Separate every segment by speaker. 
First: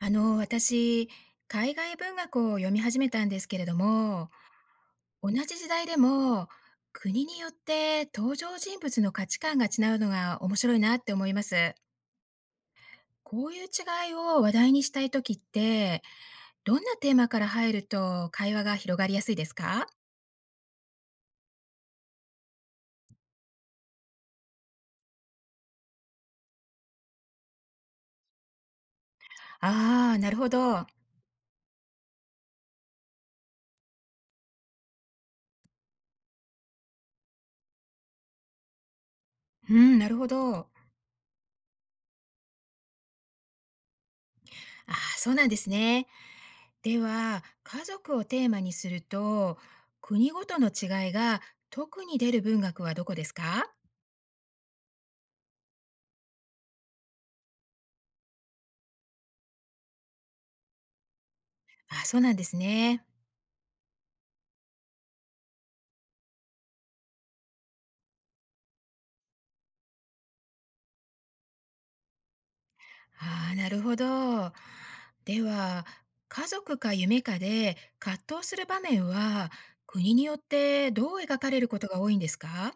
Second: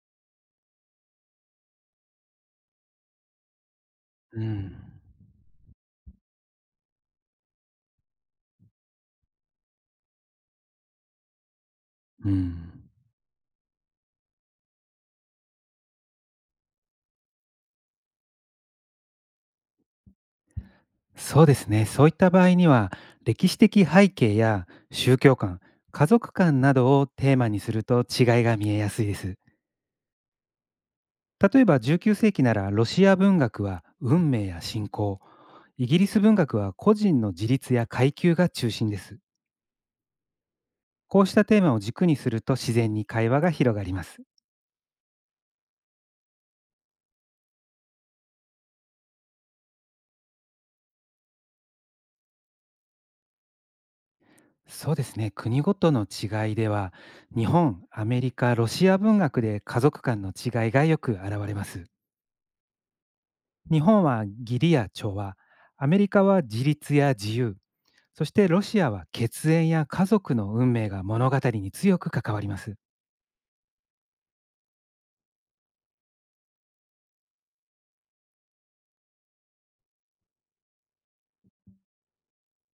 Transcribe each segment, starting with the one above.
Speaker 1: 私、海外文学を読み始めたんですけれども、
Speaker 2: うん、
Speaker 1: 同じ時代でも国によって登場人物の価値観が違うのが面白いなって思います。
Speaker 2: うん、
Speaker 1: こういう違いを話題にしたいときって、どんなテーマから入ると会話が広がりやすいですか？
Speaker 2: そうですね。そういった場合には、歴史的背景や宗教観、家族観などをテーマにすると違いが見えやすいです。
Speaker 1: ああー、なるほど。
Speaker 2: 例えば19世紀ならロシア文学は運命や信仰、イギリス文学は個人の自立や階級が中心です。
Speaker 1: うん、なるほど。あ
Speaker 2: こうしたテーマを軸にすると自然に会話が広がります。
Speaker 1: あ、そうなんですね。では、家族をテーマにすると、国ごとの違いが特に出る文学はどこですか？
Speaker 2: そうですね。国ごとの違いでは、日本、アメリカ、ロシア文学で家族間の違いがよく現れます。
Speaker 1: あ、そうなんですね。
Speaker 2: 日本は義理や調和、アメリカは自立や自由、そしてロシアは血縁や家族の運命が物語に強く関わります。
Speaker 1: ああ、なるほど。では、家族か夢かで葛藤する場面は、国によってどう描かれることが多いんですか？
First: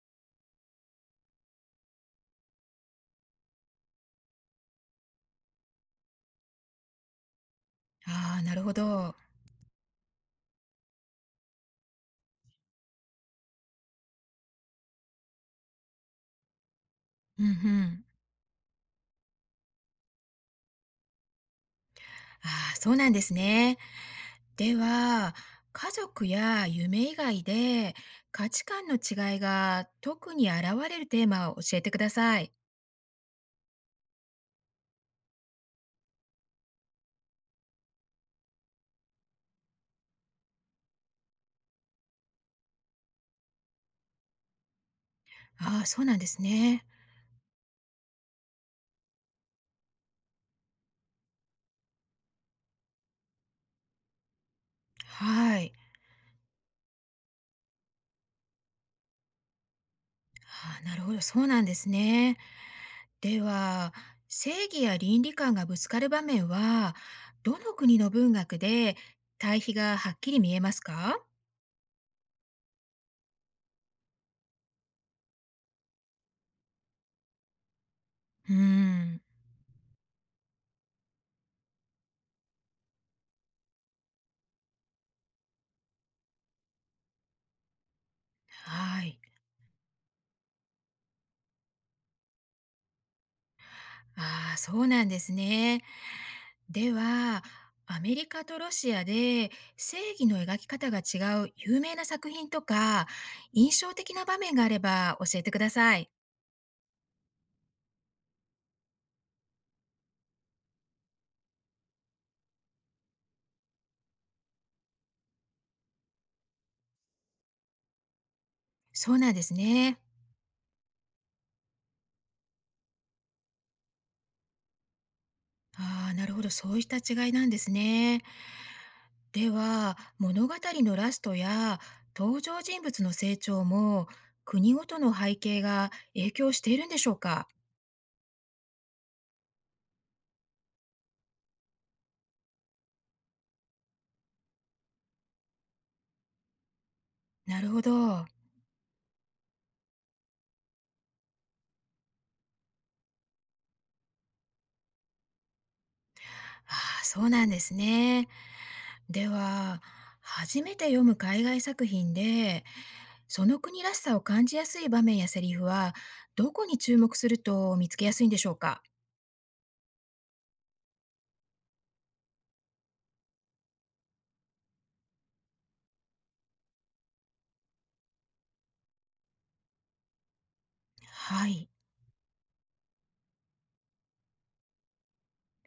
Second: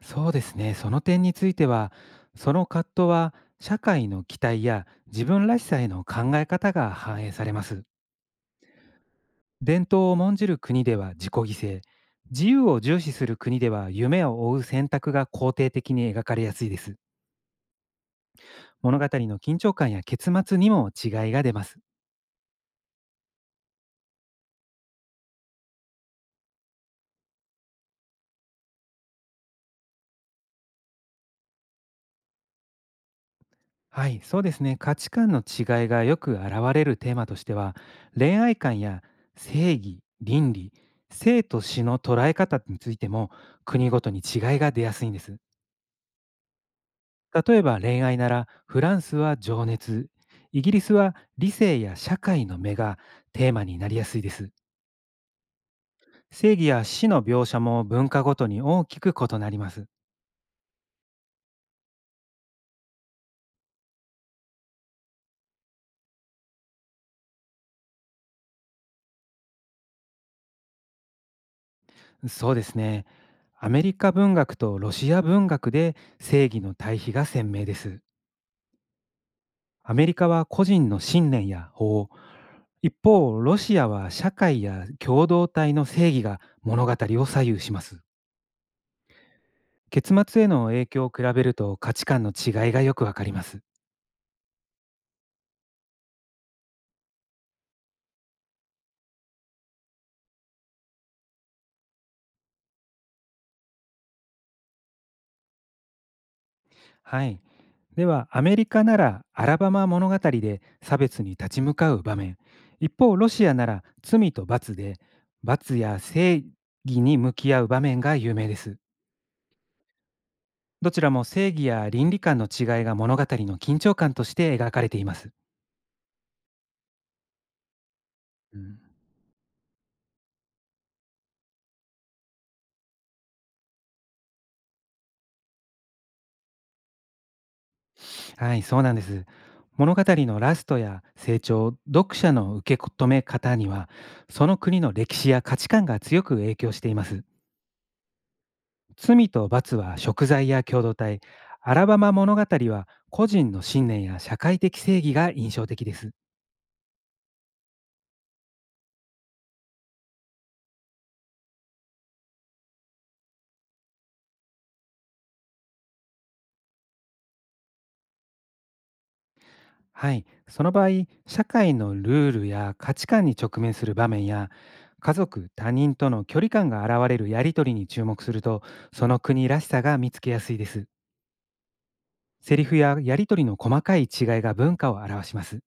Speaker 2: そうですね、その点については、その葛藤は社会の期待や自分らしさへの考え方が反映されます。
Speaker 1: ああ、なるほど。
Speaker 2: 伝統を重んじる国では自己犠牲、自由を重視する国では夢を追う選択が肯定的に描かれやすいです。
Speaker 1: うんうん。
Speaker 2: 物語の緊張感や結末にも違いが出ます。
Speaker 1: ああ、そうなんですね。では、家族や夢以外で価値観の違いが特に現れるテーマを教えてください。
Speaker 2: はい、そうですね。価値観の違いがよく現れるテーマとしては、恋愛観や正義、倫理、生と死の捉え方についても国ごとに違いが出やすいんです。
Speaker 1: ああ、そうなんですね。
Speaker 2: 例えば恋愛ならフランスは情熱、イギリスは理性や社会の目がテーマになりやすいです。
Speaker 1: はい。
Speaker 2: 正義や死の描写も文化ごとに大きく異なります。
Speaker 1: ああ、なるほど。そうなんですね。では、正義や倫理観がぶつかる場面は、どの国の文学で対比がはっきり見えますか？
Speaker 2: そうですね。アメリカ文学とロシア文学で正義の対比が鮮明です。
Speaker 1: うーん、
Speaker 2: アメリカは個人の信念や法、一方、ロシアは社会や共同体の正義が物語を左右します。
Speaker 1: はい。
Speaker 2: 結末への影響を比べると価値観の違いがよくわかります。
Speaker 1: ああ、そうなんですね。では、アメリカとロシアで正義の描き方が違う有名な作品とか、印象的な場面があれば教えてください。
Speaker 2: はい。では、アメリカならアラバマ物語で差別に立ち向かう場面、一方、ロシアなら罪と罰で罰や正義に向き合う場面が有名です。
Speaker 1: そうなんですね。
Speaker 2: どちらも正義や倫理観の違いが物語の緊張感として描かれています。
Speaker 1: ああ、なるほど。そういった違いなんですね。
Speaker 2: うん。
Speaker 1: では、物語のラストや登場人物の成長も国ごとの背景が影響しているんでしょうか？
Speaker 2: はい、そうなんです。物語のラストや成長、読者の受け止め方には、その国の歴史や価値観が強く影響しています。
Speaker 1: なるほど。ああ、
Speaker 2: 罪と罰は食材や共同体、アラバマ物語は個人の信念や社会的正義が印象的です。
Speaker 1: そうなんですね。では、初めて読む海外作品で、その国らしさを感じやすい場面やセリフは、どこに注目すると見つけやすいんでしょうか？
Speaker 2: はい、その場合、社会のルールや価値観に直面する場面や、家族、他人との距離感が現れるやりとりに注目すると、その国らしさが見つけやすいです。
Speaker 1: はい。
Speaker 2: セリフややり取りの細かい違いが文化を表します。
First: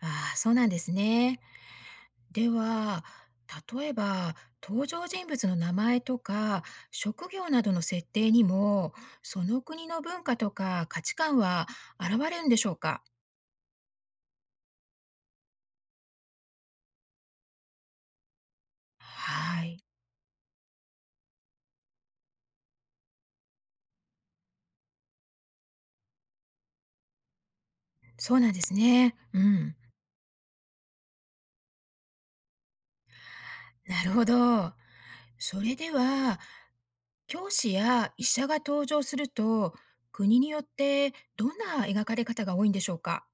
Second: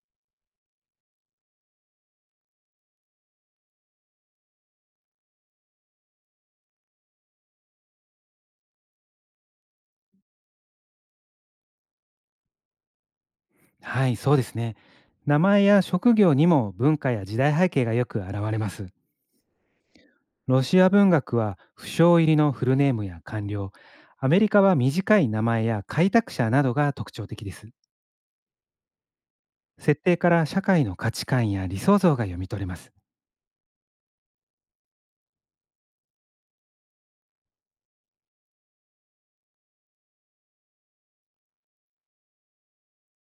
Speaker 1: ああ、そうなんですね。では、例えば登場人物の名前とか職業などの設定にも、その国の文化とか価値観は現れるんでしょうか？
Speaker 2: はい、そうですね。名前や職業にも文化や時代背景がよく現れます。
Speaker 1: はい。
Speaker 2: ロシア文学は不詳入りのフルネームや官僚、アメリカは短い名前や開拓者などが特徴的です。
Speaker 1: そうなんですね。うん。
Speaker 2: 設定から社会の価値観や理想像が読み取れます。
Speaker 1: なるほど。それでは、教師や医者が登場すると、国によってどんな描かれ方が多いんでしょうか？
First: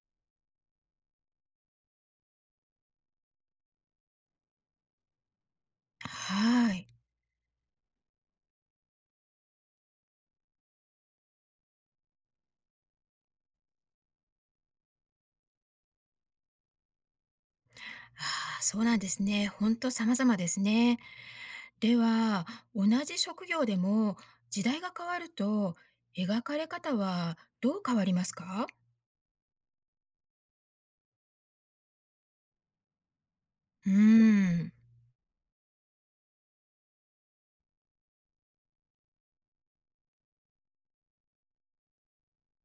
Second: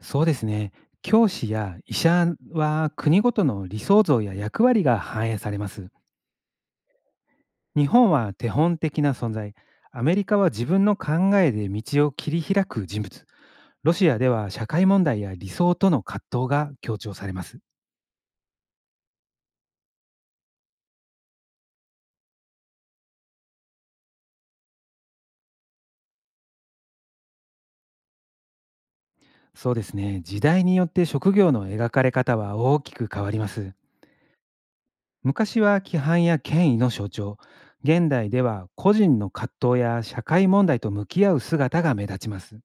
Speaker 2: そうですね。教師や医者は国ごとの理想像や役割が反映されます。
Speaker 1: はい。
Speaker 2: 日本は手本的な存在、アメリカは自分の考えで道を切り開く人物、ロシアでは社会問題や理想との葛藤が強調されます。
Speaker 1: ああ、そうなんですね。ほんと様々ですね。では、同じ職業でも時代が変わると描かれ方はどう変わりますか？
Speaker 2: そうですね、時代によって職業の描かれ方は大きく変わります。
Speaker 1: うーん、
Speaker 2: 昔は規範や権威の象徴、現代では個人の葛藤や社会問題と向き合う姿が目立ちます。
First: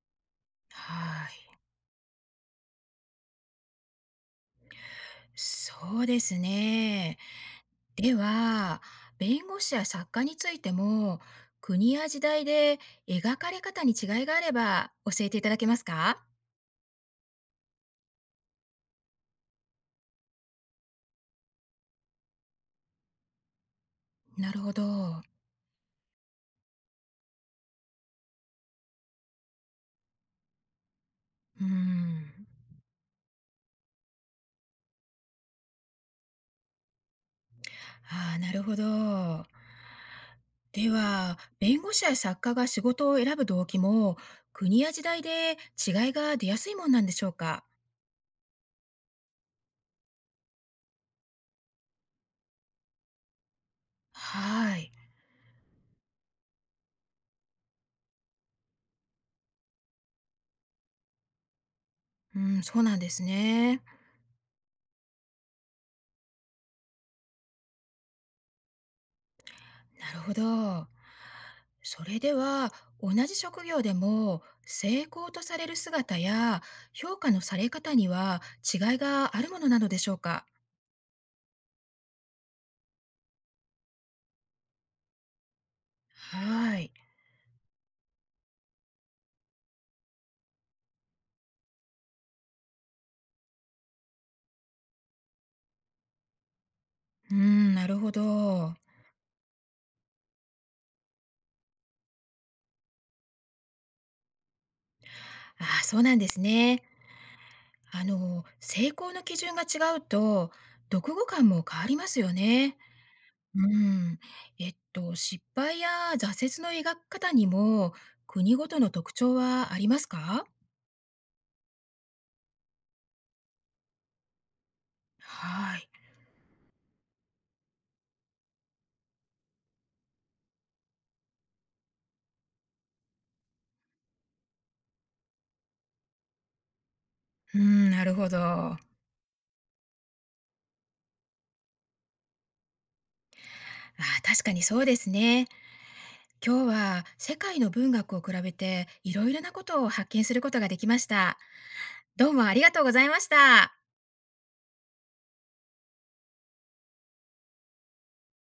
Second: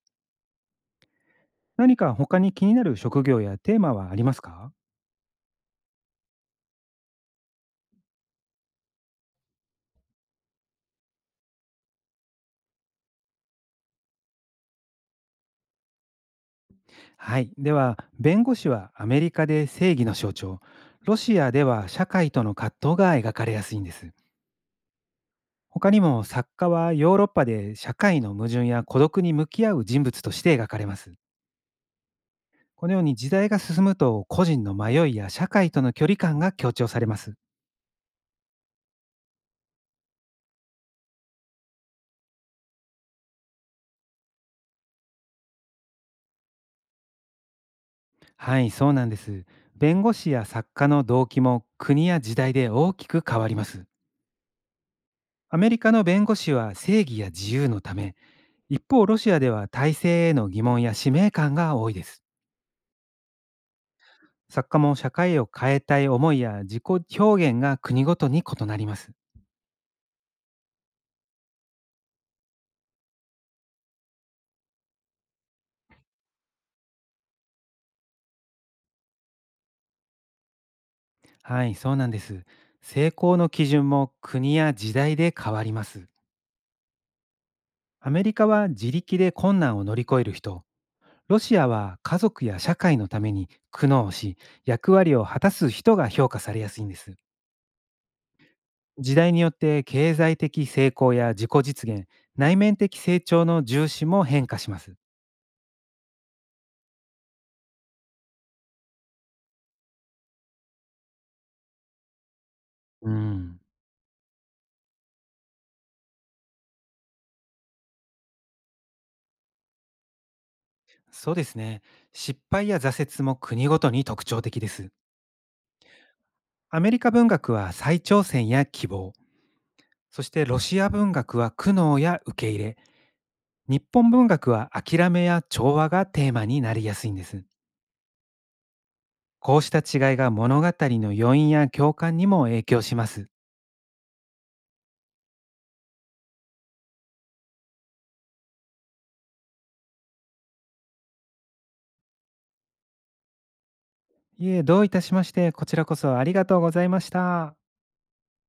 Speaker 1: はい、
Speaker 2: 何か他に気になる職業やテーマはありますか？
Speaker 1: そうですね。では、弁護士や作家についても国や時代で描かれ方に違いがあれば教えていただけますか？
Speaker 2: はい。では、弁護士はアメリカで正義の象徴、ロシアでは社会との葛藤が描かれやすいんです。
Speaker 1: なるほど。
Speaker 2: 他にも作家はヨーロッパで社会の矛盾や孤独に向き合う人物として描かれます。
Speaker 1: うーん。
Speaker 2: このように時代が進むと個人の迷いや社会との距離感が強調されます。
Speaker 1: ああ、なるほど。では、弁護士や作家が仕事を選ぶ動機も、国や時代で違いが出やすいもんなんでしょうか？
Speaker 2: はい、そうなんです。弁護士や作家の動機も国や時代で大きく変わります。
Speaker 1: はい。
Speaker 2: アメリカの弁護士は正義や自由のため、一方、ロシアでは体制への疑問や使命感が多いです。
Speaker 1: うん、そうなんですね。
Speaker 2: 作家も社会を変えたい思いや自己表現が国ごとに異なります。
Speaker 1: なるほど。それでは、同じ職業でも、成功とされる姿や、評価のされ方には違いがあるものなのでしょうか？
Speaker 2: はい、そうなんです。成功の基準も国や時代で変わります。
Speaker 1: はい。
Speaker 2: アメリカは自力で困難を乗り越える人、ロシアは家族や社会のために苦悩し、役割を果たす人が評価されやすいんです。
Speaker 1: うん、なるほど。あ
Speaker 2: 時代によって経済的成功や自己実現、内面的成長の重視も変化します。
Speaker 1: あ、そうなんですね。成功の基準が違うと、読後感も変わりますよね。
Speaker 2: うん。
Speaker 1: うん。失敗や挫折の描き方にも、国ごとの特徴はありますか？
Speaker 2: そうですね。失敗や挫折も国ごとに特徴的です。
Speaker 1: はい。
Speaker 2: アメリカ文学は再挑戦や希望、そしてロシア文学は苦悩や受け入れ、日本文学は諦めや調和がテーマになりやすいんです。
Speaker 1: うん、なるほど。あ
Speaker 2: こうした違いが物語の余韻や共感にも影響します。
Speaker 1: ー、確かにそうですね。今日は世界の文学を比べて、いろいろなことを発見することができました。どうもありがとうございました。
Speaker 2: いえ、どういたしまして、こちらこそありがとうございました。